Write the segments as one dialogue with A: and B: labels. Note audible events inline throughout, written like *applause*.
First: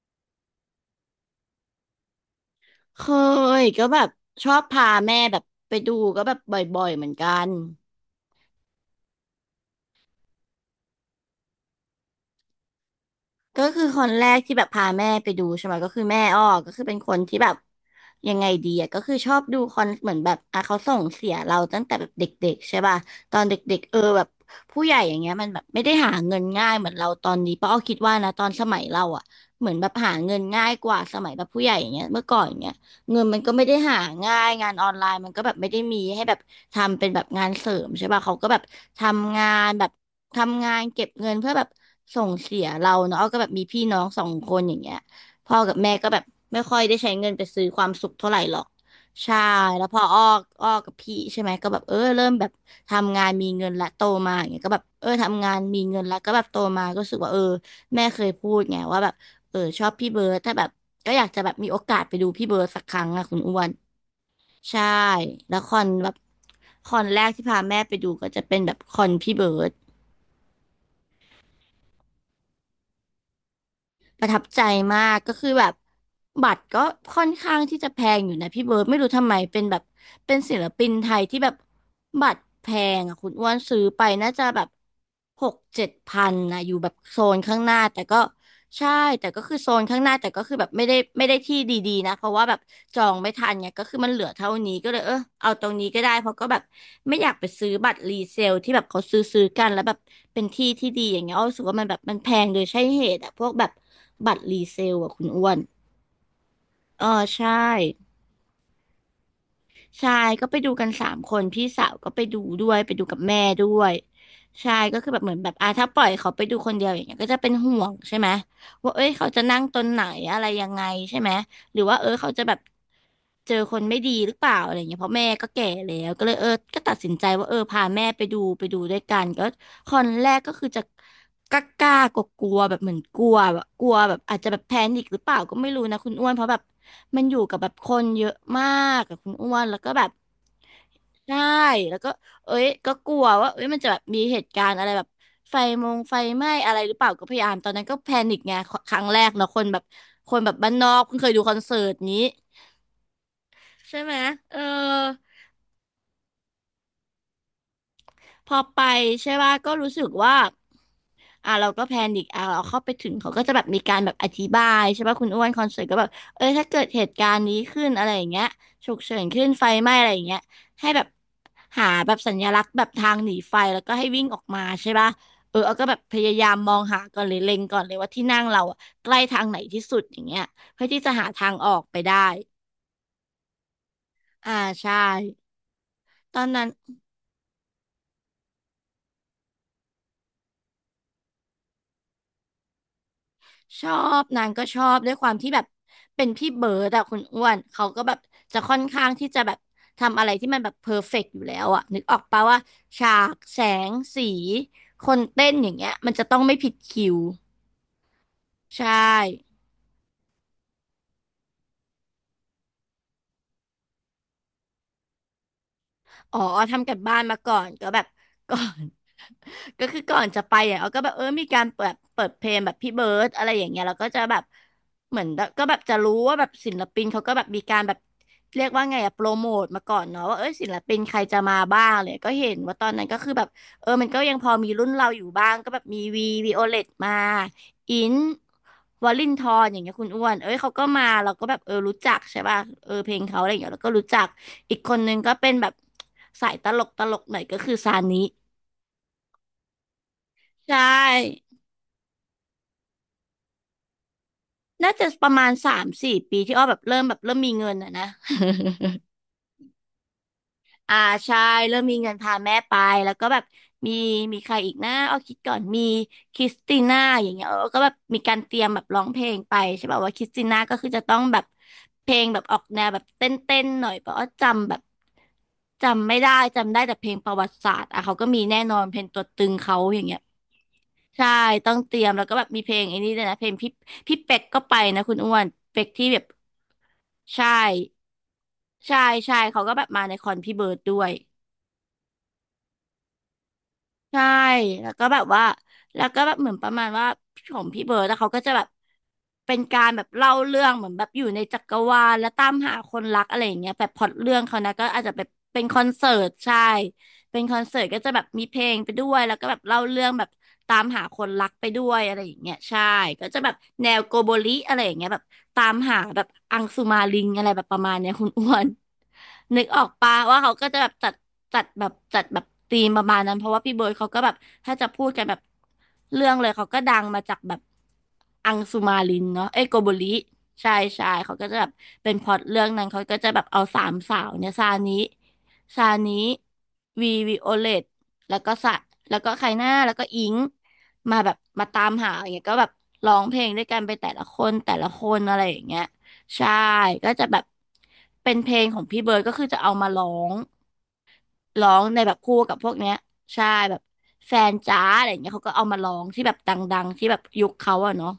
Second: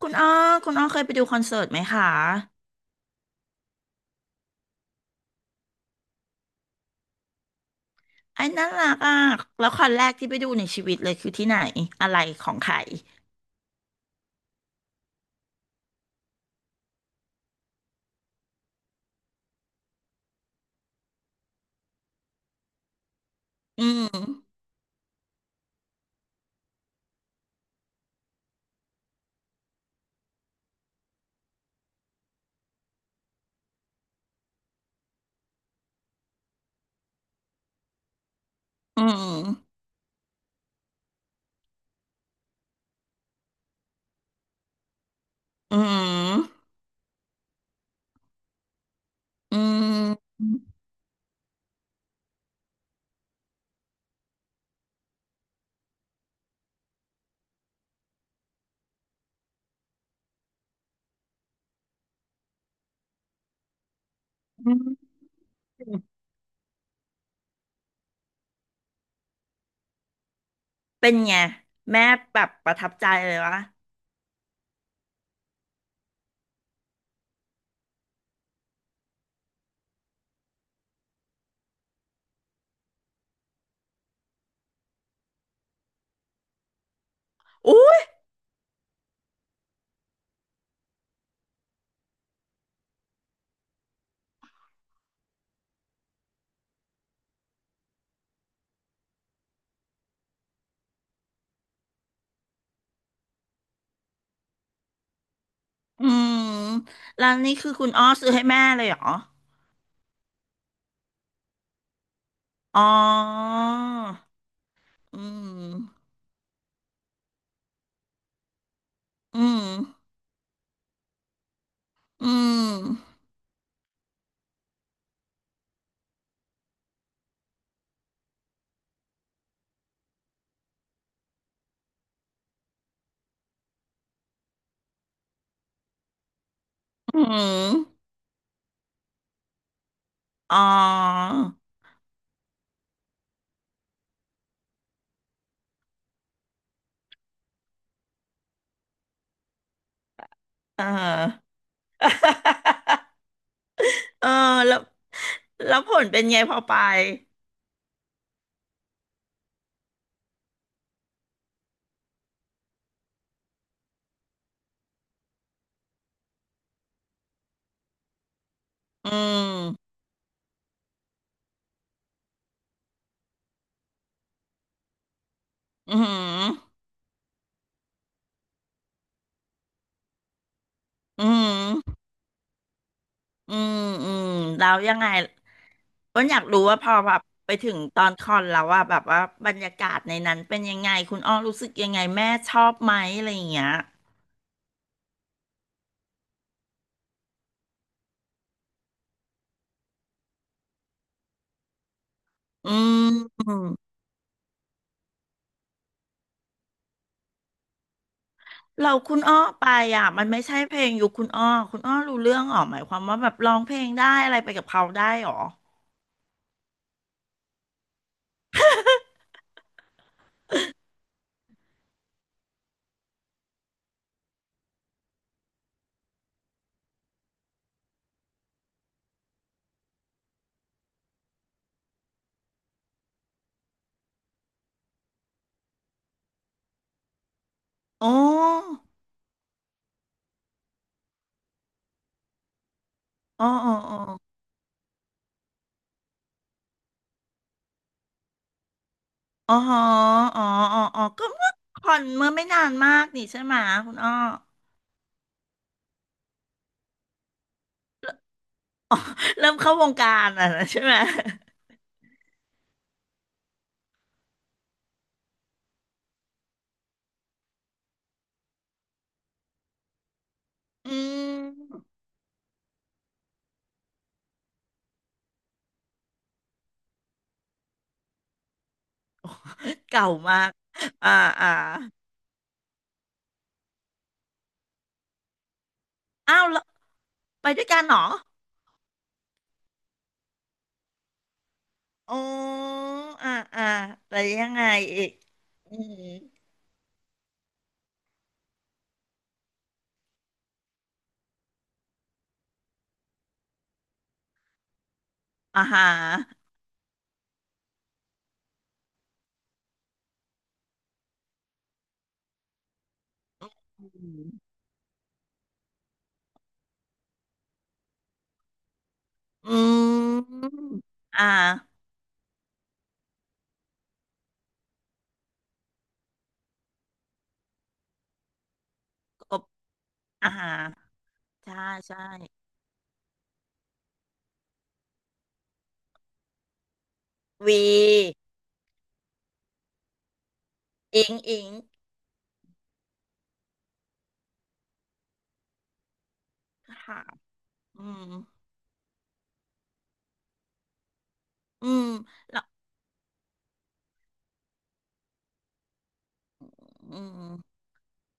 A: คุณอ้อคุณอ้อเคยไปดูคอนเสิร์ตไหมคะ
B: เคยก็แบบชอบพาแม่แบบไปดูก็แบบบ่อยๆเหมือนกัน
A: ไอ้น่ารักอ่ะแล้วคอนแรกที่ไปดูในชีวิตเลยคือที่ไหนอะไรของใคร
B: ก็คือคนแรกที่แบบพาแม่ไปดูใช่ไหมก็คือแม่อ้อก็คือเป็นคนที่แบบยังไงดีอะก็คือชอบดูคอนเหมือนแบบอ่ะเขาส่งเสียเราตั้งแต่แบบเด็กๆใช่ป่ะตอนเด็ก
A: อื
B: ๆเออแบบ
A: ม
B: ผู้ใหญ่อย่างเงี้ยมันแบบไม่ได้หาเงินง่ายเหมือนเราตอนนี้เพราะอ้อคิดว่านะตอนสมัยเราอะเหมือนแบบหาเงินง่ายกว่าสมัยแบบผู้ใหญ่อย่างเงี้ยเมื่อก่อนอย่างเงี้ย เงินมันก็ไม่ได้หาง่ายงานออนไลน์มันก็แบบไม่ได้มีให้แบบทำเป็นแบบงานเสริมใช่ป่ะเขาก็แบบท
A: อื
B: ำงาน
A: ม
B: แบบทำงานเก็บเงินเพื่อแบบส่งเสียเราเนาะอ้อก็แบบมีพี่น้องสองคนอย่างเงี้ยพ่อกั
A: อื
B: บแม่ก็แบบไม่
A: ม
B: ค่อยได้ใช้เงินไปซื้อความสุขเท่าไหร่หรอกใช่
A: อื
B: แล้วพอ
A: ม
B: อ้อกับพี่ใช่ไหมก็แบบเออเริ่มแบบทำงานมีเงินละโตมาอย่างเงี้ยก็แบบเออทำงานมีเงินละก็แบบโตมาก็รู้สึกว่าเออแม่เคยพูดไงว่าแบบ เออชอบพี่เบิร์ดถ้าแบบก็อยากจะแบบมีโอกาสไปดูพี่เบิร์ดสักครั้งอะคุณอ้วน
A: อื
B: ใช่
A: ม
B: แล้วคอนแบบคอนแรกที่พาแม่ไปดูก็จะเป็นแบบคอนพี่เบิร์ด
A: เป็นไงแม่แบบประทับใจเลยวะ
B: ประทับใจมากก็คือแบบบัตรก็ค่อนข้างที่จะแพงอยู่นะพี่เบิร์ดไม่รู้ทำไมเป็นแบบเป็นศิลปินไทยที่แบบบัตรแพงอ่ะคุณอ้วนซื้อไปน่าจะแบบหกเจ็ดพันนะอยู่แบบโซนข้างหน้า
A: อุ้ย
B: แต่ก็ใช่แต่ก็คือโซนข้างหน้าแต่ก็คือแบบไม่ได้ที่ดีๆนะเพราะว่าแบบจองไม่ทันเนี่ยก็คือมันเหลือเท่านี้ก็เลยเออเอาตรงนี้ก็ได้เพราะก็แบบไม่อยากไปซื้อบัตรรีเซลที่แบบเขาซื้อกันแล้วแบบเป็นที่ที่ดีอย่างเงี้ยอ้อรู้สึกว่ามันแบบมันแพงโดยใช่เหตุอะพวกแบบ บัตรรีเซลอ่ะคุณอ้วน
A: อืม
B: เออ
A: แล้ว
B: ใช่
A: นี่คือคุณอ้อซื้อให้แม่เลยเหรอ
B: ใช่ก็ไปดูกันสามคนพี่สาวก็ไปดูด้วย
A: อ๋อ
B: ไปดูกับแม่ด้วยใช่ก็คือ
A: อื
B: แบบเหมือนแบบอ่ะ
A: ม
B: ถ้าปล่อยเขาไปดูคนเดียวอย่างเงี้ยก็จะเป็นห่วงใช่ไหมว่าเอ้ยเขา
A: อื
B: จะนั่ง
A: ม
B: ตรงไหนอะไรยังไงใช่ไหม หรือว่าเออ
A: อื
B: เขาจะแบบ
A: ม
B: เจอคนไม่ดีหรือเปล่าอะไรเงี้ยเพราะแม่ก็แก่แล้วก็เลยเออก็ตัดสินใจว่าเออพาแม่ไปดูด้วยกันก็คอนแรกก็คือจะกล้ากล้ากลัวกลัวแบบเหมือนกลัวแบบกลัวแบบอาจจะแบบแพนิคหรือเปล่าก็ไม่รู้นะคุณอ้วนเพราะแบบ
A: อื
B: มันอยู่กับแบบ
A: ม
B: คนเยอะมากกับคุณอ้วนแล้วก็แบบ
A: อ๋อ
B: ใช่แล้วก็ เอ้ยก็กลัวว่าเอ้ยมันจะแบบมีเหตุการณ์อะไรแบบไฟมงไฟไหม้อะไรหรือเปล่าก็พยายามตอนนั้นก็แพนิคไงครั้งแรกเนาะคนแบบคนแบบบ้าน
A: เอ
B: น
A: อ
B: อกเพิ่งเคยดูคอนเสิร์ตนี้
A: *laughs*
B: ใช่ไหม
A: เออ
B: เออ
A: แล้วแล้วผลเป็นไงพอไป
B: พอไปใช่ป่ะก็รู้สึกว่าอ่ะเราก็แพนิคอ่ะเราเข้าไปถึงเขาก็จะแบบมีการแบบอธิบายใช่ป่ะคุณอ้วนคอนเสิร์ตก็แบบเออถ้าเกิดเหตุการณ์นี้ขึ้นอะไรอย่างเงี้ยฉุก
A: อื
B: เฉินขึ้นไฟไห
A: ม
B: ม้อะไรอย่างเงี้ยให้แบบหาแบบสัญลักษณ์แบบทางหนีไฟแล้วก็ให้วิ่งออกมาใช่ป่ะเออเอาก็
A: อื
B: แบบพยายาม
A: ม
B: มองหาก่อนเลยเล็งก่อนเลยว่าที่นั่งเราอะใกล้ทางไหนที่สุดอย่างเงี้ยเพื่อที่จะ
A: อ
B: หา
A: หื
B: ทางอ
A: ม
B: อกไปได้
A: อมอืมอืม
B: อ่า
A: แล้วยั
B: ใช่
A: งไงก็อ
B: ตอ
A: ยาก
B: น
A: รู้
B: นั้น
A: ว่าพอแบบไปถึงตอนคอนแล้วว่าแบบว่าบรรยากาศในนั้นเป็นยังไงคุณอ้อรู้สึกยังไงแม่ชอบไหมอะไรอย่างเงี้ย
B: ชอบนางก็ชอบด้วยความที่แบบเป็นพี่เบิร์ดอะคุณอ้วนเขาก็แบบจะค่อนข้างที่จะแบบทำอะไรที่มันแบบเพอร์เฟกต์อยู่แล้วอะนึกออกปะว่า
A: อื
B: ฉากแส
A: ม
B: งสีคนเต้นอย่างเงี้ยมันจะต้องไม่ผิดคิวใช่
A: เราคุณอ้อไปอ่ะมันไม่ใช่เพลงยุคคุณอ้อคุณอ้อรู้เรื่องหรอหมายความว่าแบบร้องเพลงได้อะไรไปกับเขาได้หรอ
B: อ๋อทำกันบ้านมาก่อนก็แบบ *laughs* ก่อน *laughs* ก็คือก่อนจะไปอ่ะเอาก็แบบเออมีการเปิดเพลงแบบพี่เบิร์ดอะไรอย่างเงี้ยแล้วก็จะแบบเหมือนแบบก็แบบจะรู้ว่าแบบศิลปินเขาก็แบบมีการแบบเรียกว่าไงอะโปรโมทมาก่อนเนาะว่าเออศิลปินใครจะมาบ้างเลยก็เห็นว่าตอนนั้นก็คือแบบเออมันก็ยังพอมีรุ่นเราอยู่บ้างก็แบบมีวีวีโอเลตมา อิ
A: อ๋อ
B: นวลินทรอย่างเงี้ยคุณอ้วนเอ้ยเขาก็มาเราก็แบบเออรู้จักใช่ป่ะเออเพลงเขาอะ
A: อ๋อ
B: ไรอย่างเงี้
A: อ๋
B: ยเราก็
A: อ
B: รู้จัก อีกคนนึงก็เป็นแบบสายตลกตลกหน่อยก็คือซานิ
A: อ๋ออ๋อ
B: ใช
A: อ๋ออ๋อก็
B: ่
A: เมื่อคอนเมื่อไม่นานมากนี่ใช่ไหมคุณอ้อ
B: น่าจะประมาณสามสี่ปีที่อ้อแบบเริ่มมีเงินอะนะ
A: *laughs* เริ่มเข้าวงการอ่ะนะใช่ไห
B: อ่า
A: ม
B: ใช่เริ่มมีเงินพาแม่ไปแล้วก็แบบมีมีใครอีกนะเอาคิดก่อนมีคริสติน่าอย่างเงี้ยเออก็แบบมีการเตรียมแบบร้องเพลงไปใช่ป่ะว่าคริสติน่าก็คือ
A: อื
B: จะต้องแบบ
A: ม
B: เพลงแบบออกแนวแบบเต้นเต้นหน่อยเพราะว่าจำแบบจำไม่ได้จำได้แต่เพลงประวัติศาสตร์อ่ะเขาก็มีแน่นอนเพลงตัวตึงเขาอย่าง
A: เก่า
B: เงี้ย
A: มากอ่า
B: ใช่
A: อ่า
B: ต้องเตรียมแล้วก็แบบมีเพลงไอ้นี่ด้วยนะเพลงพี่เป็กก็ไปนะคุณอ้วนเป็กที่แบบ
A: อ้าวแล้ว
B: ใช่
A: ไปด้วยกันเหรอ
B: ใช่ใช่เขาก็แบบมาในคอนพี่เบิร์ดด้วย
A: อ๋ออ่าอ่าแต่
B: ใช่
A: ยังไง
B: แล้ว
A: อี
B: ก็
A: ก
B: แบบว่า
A: อื
B: แล้
A: ม
B: วก็แบบเหมือนประมาณว่าของพี่เบิร์ดแล้วเขาก็จะแบบเป็นการแบบเล่าเรื่องเหมือนแบบอยู่ในจักรวาลและตามหาคนรักอะไรอย่างเงี้ยแบบพล็อตเรื่องเขานะก็อาจจะแบบเป็
A: อ่า
B: นคอ
A: ฮะ
B: นเสิร์ตใช่เป็นคอนเสิร์ตก็จะแบบมีเพลงไปด้วยแล้วก็แบบเล่าเรื่องแบบตามหาคนรักไปด้วยอะไรอย่างเงี้ยใช่ก็จะแบบ
A: อื
B: แนวโกโบริ
A: ม
B: อะไรอย่างเงี้ยแบบตามหาแบบอังสุมาลิงอะไรแบบประมาณเนี้ยคุณอ้วน
A: อื
B: นึกออกปะว่า
A: ม
B: เขาก็จะแบบจัด
A: อ่า
B: จัดแบบจัดแบบธีมประมาณนั้นเพราะว่าพี่เบิร์ดเขาก็แบบถ้าจะพูดกันแบบเรื่องเลยเขาก็ดังมาจากแบบอังสุมาลิน
A: กบ
B: เนาะเอ้ยโกโบริ
A: อ่าฮะ
B: ใช่ใช่เขาก็
A: ใช่
B: จะแบบ
A: ใช่
B: เป็นพล็อตเรื่องนั้นเขาก็จะแบบเอาสามสาวเนี่ยซานิวีวิโอ
A: วี
B: เลตแล้วก็สะแล้วก็ใครหน้าแล้วก็อิง
A: อิง
B: มาแบบ
A: อิง
B: มาตามหาอย่างเงี้ยก็แบบร้องเพลงด้วยกันไปแต่ละคนแต่ละคนอะไรอย่างเงี้ย ใช่
A: ค่ะ
B: ก็จะแบบ
A: อืม
B: เป็นเพลงของพี่เบิร์ดก็คือจะเอามางร้
A: อื
B: อง
A: ม
B: ในแบบคู่กับพวกเนี้ยใช่แบบแฟนจ้าอะไรอย่างเงี้ยเขาก็เอามาร้องที่แบบดัง
A: อื
B: ๆที่แบบยุค
A: ม
B: เขาอะเนาะ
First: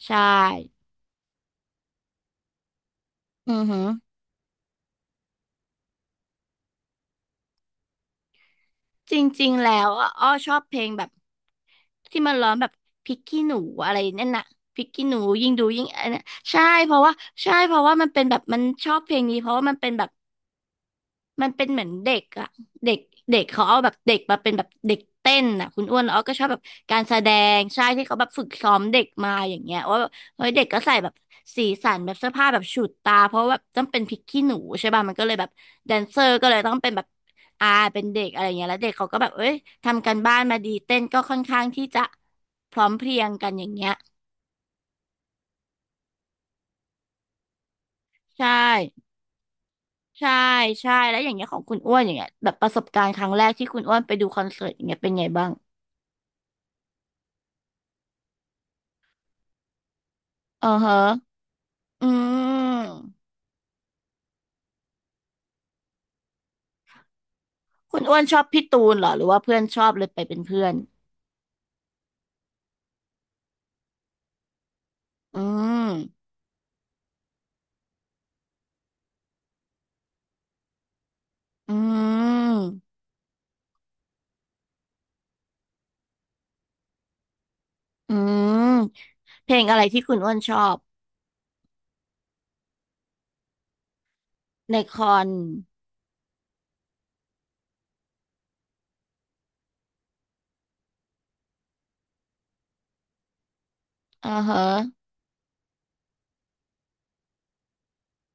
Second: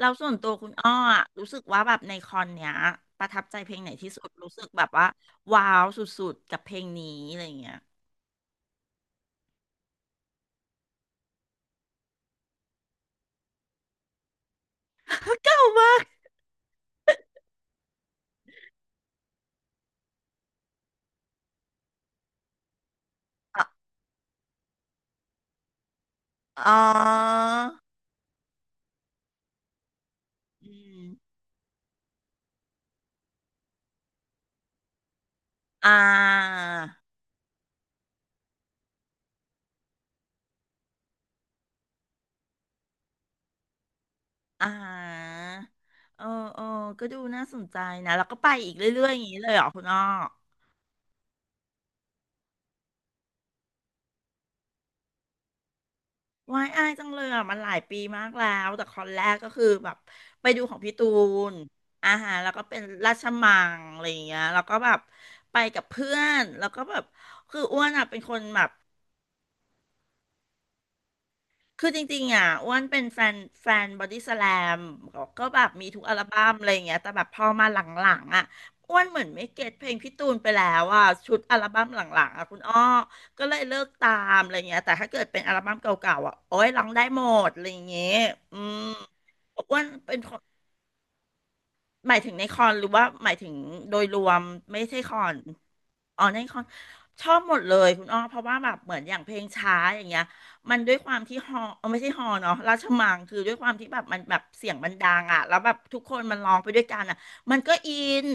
A: เรา
B: ใช่
A: ส่วนตัวคุณอ้ออะรู้สึกว่าแบบในคอนเนี้ยประทับ
B: อื
A: ใจ
B: อ
A: เพล
B: หื
A: ง
B: อ
A: ไหนที่สุดรู้สึกแบบว่าว้าวสุดๆกับเพลงนี้อะไรอย่างเงี้ย
B: จริงๆแล้วอะอ้อชอบเพลงแบบที่มันร้องแบบพริกขี้หนูอะไรนั่นน่ะพริกขี้หนู
A: *laughs*
B: ยิ่ง
A: เก่า
B: ดูยิ่ง
A: มาก
B: อันนั้นใช่เพราะว่าใช่เพราะว่ามันเป็นแบบมันชอบเพลงนี้เพราะว่ามันเป็นแบบ มันเป็นเหมือนเด็กอะเด็กเด็กเขาเอา
A: อะ
B: แบบเด็กมาเป็นแบบเด็กเต้นอะคุณอ้วนอ้อก็ชอบแบบ
A: อ๋อ
B: การแสดงใช่ที่เขาแบบฝึกซ้อมเด็กมาอย่างเงี้ยว่าแบบเฮ้ยเด็ก
A: อื
B: ก็ใส่
A: ม
B: แบบสีสันแบบเสื้อผ้าแบบฉูดตาเพราะว่าแบบต้องเป็นพริกขี้หนูใช่ป่ะมันก็เลยแบบ
A: อ่
B: แดนเซอร์ก็เล
A: า
B: ยต้องเป็นแบบอาเป็นเด็กอะไรเงี้ยแล้วเด็กเขาก็แบบเอ้ยทำกันบ้านมาดีเต้นก็ค่อนข้างที่จะพร้อมเพรียงกันอย่างเงี้ย
A: อ่าเออเออก็ดูน่าสนใจนะแล้วก็ไป
B: ใช่
A: อีกเรื่อยๆอย่างนี้เลยเหรอคุณอ้อ
B: ใช่ใช่แล้วอย่างเงี้ยของคุณอ้วนอย่างเงี้ยแบบประสบการณ์ครั้งแรกที่คุณอ้วนไปดูคอนเสิร์ตอย่างเงี้ยเป็นไงบ้าง
A: วายอายจังเลยอ่ะมันหลายปีมากแล้วแต่คอนแรกก็คือแบบไปดู
B: อื
A: ข
B: อ
A: องพี่
B: ฮะ
A: ตูน
B: อื
A: อาหารแล้วก็เป็นราช
B: ม
A: มังอะไรอย่างเงี้ยแล้วก็แบบไปกับเพื่อนแล้วก็แบบคืออ้วน
B: คุณ
A: อ่ะ
B: อ้
A: เป็
B: ว
A: น
B: น
A: ค
B: ชอ
A: น
B: บ
A: แบ
B: พี่
A: บ
B: ตูนเหรอหรือว่าเพื่อนชอบเลยไปเป็นเพื่อน
A: คือจริงๆอ่ะอ้วนเป็นแฟนแฟนบอดี้สแลม
B: อื
A: ก็แบบมีทุกอัล
B: ม
A: บั้มอะไรอย่างเงี้ยแต่แบบพอมาหลังๆอ่ะอ้วนเหมือนไม่เก็ตเพลงพี่ตูนไปแล้วอ่ะชุดอัล
B: อื
A: บั้มหลังๆอ่ะคุณ
B: ม
A: อ้อก็เลยเลิกตามอะไรเงี้ยแต่ถ้าเกิดเป็นอัลบั้มเก่าๆอ่ะโอ้ยร้องได้หมดอะไรอย่างเงี้ย
B: อื
A: อื
B: ม
A: ม
B: เพลง
A: อ้
B: อะ
A: ว
B: ไร
A: น
B: ที่คุ
A: เป็
B: ณ
A: น
B: อ้วนชอบ
A: หมายถึงในคอนหรือว่าหมายถึงโดยรวม
B: ใน
A: ไม่
B: ค
A: ใช่ค
B: อ
A: อ
B: น
A: นอ๋อในคอนชอบหมดเลยคุณอ้อเพราะว่าแบบเหมือนอย่างเพลงช้าอย่างเงี้ยมันด้วยความที่ฮอเออไม่ใช่ฮอเนาะราชมังคือด้วยความที่แบบมัน
B: อ่อ
A: แบบ
B: ฮะ
A: เสียงมันดังอ่ะแล้วแบบทุกคนมันร้องไปด้วยกันอ่ะมันก็อิน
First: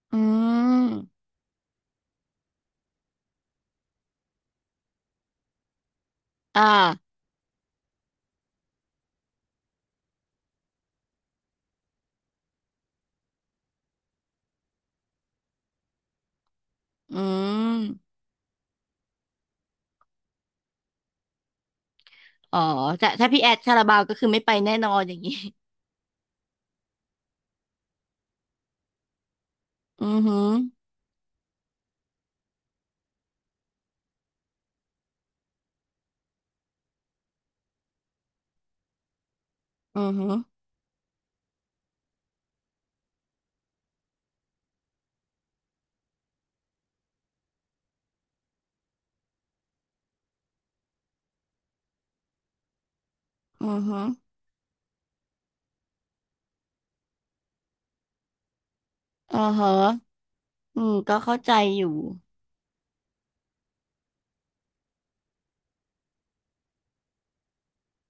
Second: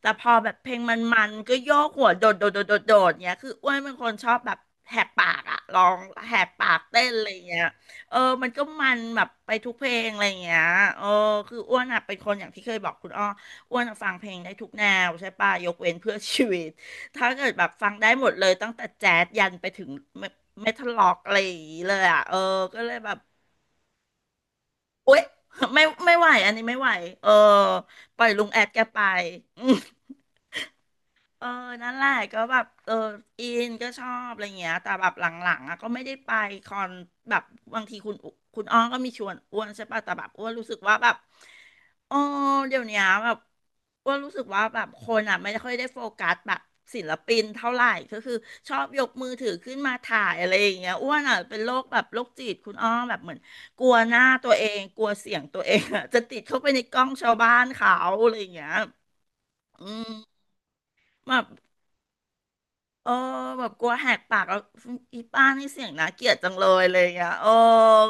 A: แต่
B: อื
A: พอแบบเพลง
B: ม
A: มันก็โยกหัวโดดโดดโดดโดดโดดเงี้ยคืออ้วนเป็นคนชอบแบบแหกปากอ่ะร้องแหก
B: อ่า
A: ปากเต้นอะไรเงี้ย เออมันก็มันแบบไปทุกเพลงอะไรอย่างเงี้ยเออคืออ้วนอ่ะเป็นคนอย่างที่เคยบอกคุณอ้ออ้วนอะฟังเพลงได้ทุกแนวใช่ป่ะยกเว้นเพื่อชีวิต
B: อื
A: ถ้าเกิดแบบ
B: ม
A: ฟังได้หมดเลยตั้งแต่แจ๊สยันไปถึงเมทัลล็อกอะไรอย่างงี้เลยอ่ะ เออ
B: อ๋อ
A: ก็เลย
B: แต่
A: แบบ
B: ถ้าพี่แอดคาราบาวก็คือไม่ไปแน่นอนอ
A: อุ๊
B: ย่าง
A: ย
B: นี้
A: ไม่ไม่ไหวอันนี้ไม่ไหวเออ ปล่อยลุงแอดแกไปอืม
B: *laughs* อือหือ
A: เออนั่นแหละก็แบบเอออินก็ชอบอะไรเงี้ยแต่แบบหลังๆอ่ะก็ไม่ได้ไปคอนแบบบางทีคุณอ้อก็มีชวนอ้วนใช่
B: อื
A: ป่ะ
B: อ
A: แต่แบ
B: หื
A: บ
B: อ
A: อ้วนรู้สึกว่าแบบเออเดี๋ยวเนี้ยแบบอ้วนรู้สึกว่าแบบคนอ่ะไม่ค่อยได้โฟกัสแบบศิลปินเท่าไหร่ก็คือชอบยกมือถือขึ้นมาถ่ายอะไรอย่างเงี้ยอ้วนอ่ะเป็นโรคแบบโรคจิตคุณอ้อแบบเหมือน
B: อือ
A: กลัว
B: หือ
A: หน้าตัวเองกลัวเสียงตัวเองอ่ะจะติดเข้าไปในกล้องชาวบ้านเขาอะไรอย่างเงี้ย
B: อ่อฮะ
A: อืม
B: อืมก็
A: แบ
B: เข้า
A: บ
B: ใจอยู่
A: เออแบบกลัวแหกปากแล้วอีป้านี่เสียงน่าเกลียดจังเลยอ่ะโอ้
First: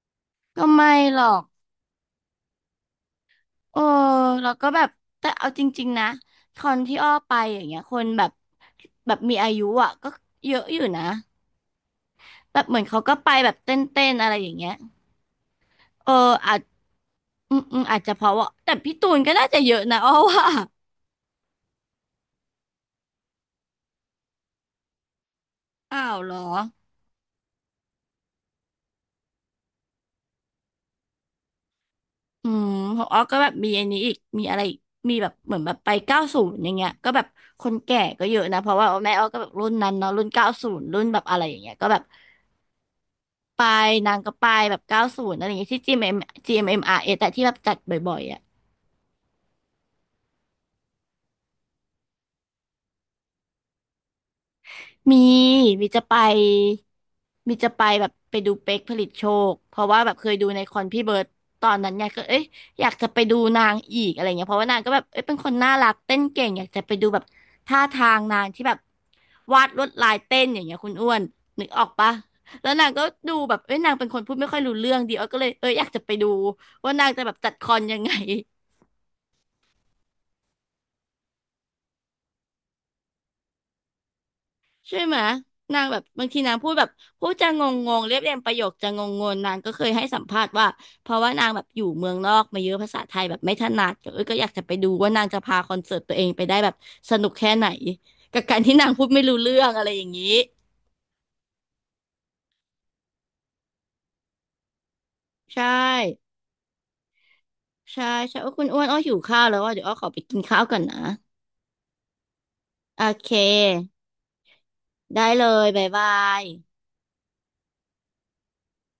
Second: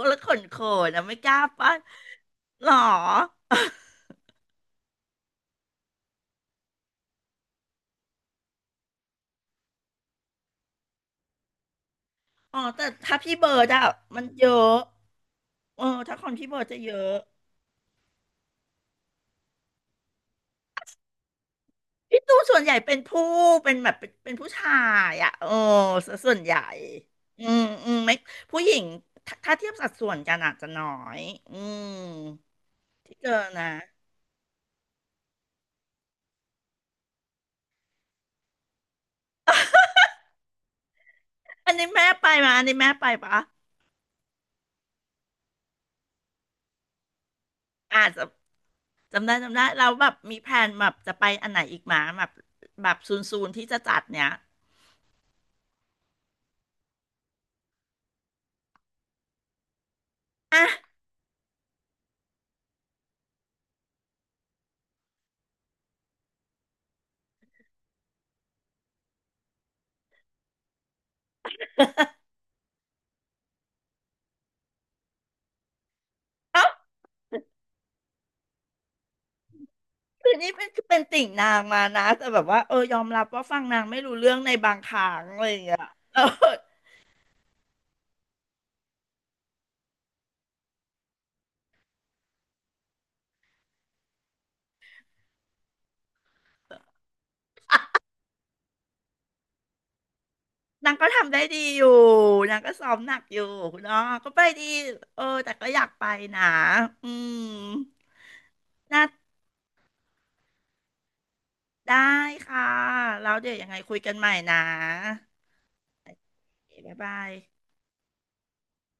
A: แล้วขนโข
B: ก็ไม่
A: นอ่ะไม่
B: หรอ
A: กล้า
B: ก
A: ป้าหรอ
B: เออแล้วก็แบบแต่เอาจริงๆนะคอนที่อ้อไปอย่างเงี้ยคนแบบแบบมีอายุอ่ะก็เยอะอยู่นะแบ
A: อ๋อ
B: บเหมือน
A: แต่
B: เขาก็
A: ถ้า
B: ไป
A: พี่
B: แบ
A: เบิ
B: บ
A: ร์ด
B: เต
A: อะ
B: ้นๆ
A: มัน
B: อะไรอ
A: เย
B: ย่างเงี้
A: อะ
B: ย
A: เออ
B: เออ
A: ถ้าคนพี่
B: อา
A: เบิ
B: จ
A: ร์ดจะเยอะ
B: อืมอาจจะเพราะว่าแต่พี่ตูนก็น่าจะเยอะนะอ้อว่า
A: พี่ตูนส่วนใหญ่เป็นผู้เป็นแบบเป็นเป็นผู้ชายอะเออ
B: อ้า
A: ซะ
B: วเห
A: ส่
B: ร
A: ว
B: อ
A: นใหญ่อืมอืมไม่ผู้หญิงถ้าเทียบสัดส่วนกันอาจจะน้อยอืม
B: อืมของ
A: ที่
B: อ้อ
A: เจ
B: ก็
A: อ
B: แบบมี
A: นะ
B: อันนี้อีกมีอะไรอีกมีแบบเหมือนแบบไปเก้าศูนย์อย่างเงี้ยก็แบบคนแก่ก็เยอะนะเพราะว่าแม่อ้อก็แบบรุ่นนั้นเนาะรุ่นเก้าศูนย์รุ่นแบบอะไรอย่างเงี้
A: อั
B: ย
A: น
B: ก็
A: นี้
B: แบบ
A: แม่ไปมาอันนี้แม่ไปปะ
B: ไปนางก็ไปแบบเก้าศูนย์อะไรอย่างเงี้ยที่ GMM Grammy แต่ที่แบบจัด
A: อาจ
B: บ่อย
A: จะ
B: ๆอ่ะ
A: จำได้จำได้เราแบบมีแพลนแบบจะไปอันไหนอีกหมาแบบแบบซูนซูนที่จะจัดเนี้ย
B: มีมีจะไปมีจะไปแบบไปดูเป๊กผลิตโชคเพราะว่าแบบเคยดูใน
A: อ่ะ
B: คอนพี่เบิร์ดตอนนั้นไงก็เอ้ยอยากจะไปดูนางอีกอะไรเงี้ยเพราะว่านางก็แบบเอ้ยเป็นคนน่ารักเต้นเก่งอยากจะไปดูแบบท่าทางนางที่แบบวาดลวดลายเต้นอย่างเงี้ยคุณอ้วนนึกออกปะแล้วนางก็ดูแบบเอ้ยนางเป็นคนพูดไม่ค่อยรู้เรื่องดีอ้อก็เลยเอ้ยอยากจะไปดู
A: เอ้า
B: ว่านางจะแบบจัดคอนยังไง
A: คือนี่เป็นคือเป็นติ่งนางมานะแต่แบบว่าเออยอมรับว่าฟังนางไม่รู้เรื่องในบางค
B: ใช่
A: รั้
B: ไหม
A: งอะไรอย่างเงี้
B: นา
A: ย
B: งแบบ
A: เออ
B: บางทีนางพูดแบบพูดจะงงงงเรียบเรียงประโยคจะงงงนนางก็เคยให้สัมภาษณ์ว่าเพราะว่านางแบบอยู่เมืองนอกมาเยอะภาษาไทยแบบไม่ถนัดก็เอยก็อยากจะไปดูว่านางจะพาคอนเสิร์ตตัวเองไปได้แบบสนุกแค่ไหนกับการที่นางพูดไม่รู้เรื่องอะไรอย่างนี้
A: นางก็ทำได้ดีอยู่นางก็ซ้อมหนักอยู่คุณอ้อก็ไปดีเออแต่
B: ใช
A: ก็อยากไป
B: ่
A: นะอืม
B: ใช่ใช่โอ้คุณอ้วนอ้อ
A: น่า
B: หิวข้าวแล้วว่าเดี๋ยวอ้อขอไปกินข้าวก่อนนะ
A: ได้ค่ะ
B: โอเค
A: แล้วเดี๋ยวยังไงคุยกันใหม่นะ
B: ได้เลยบ๊ายบาย
A: บ๊ายบาย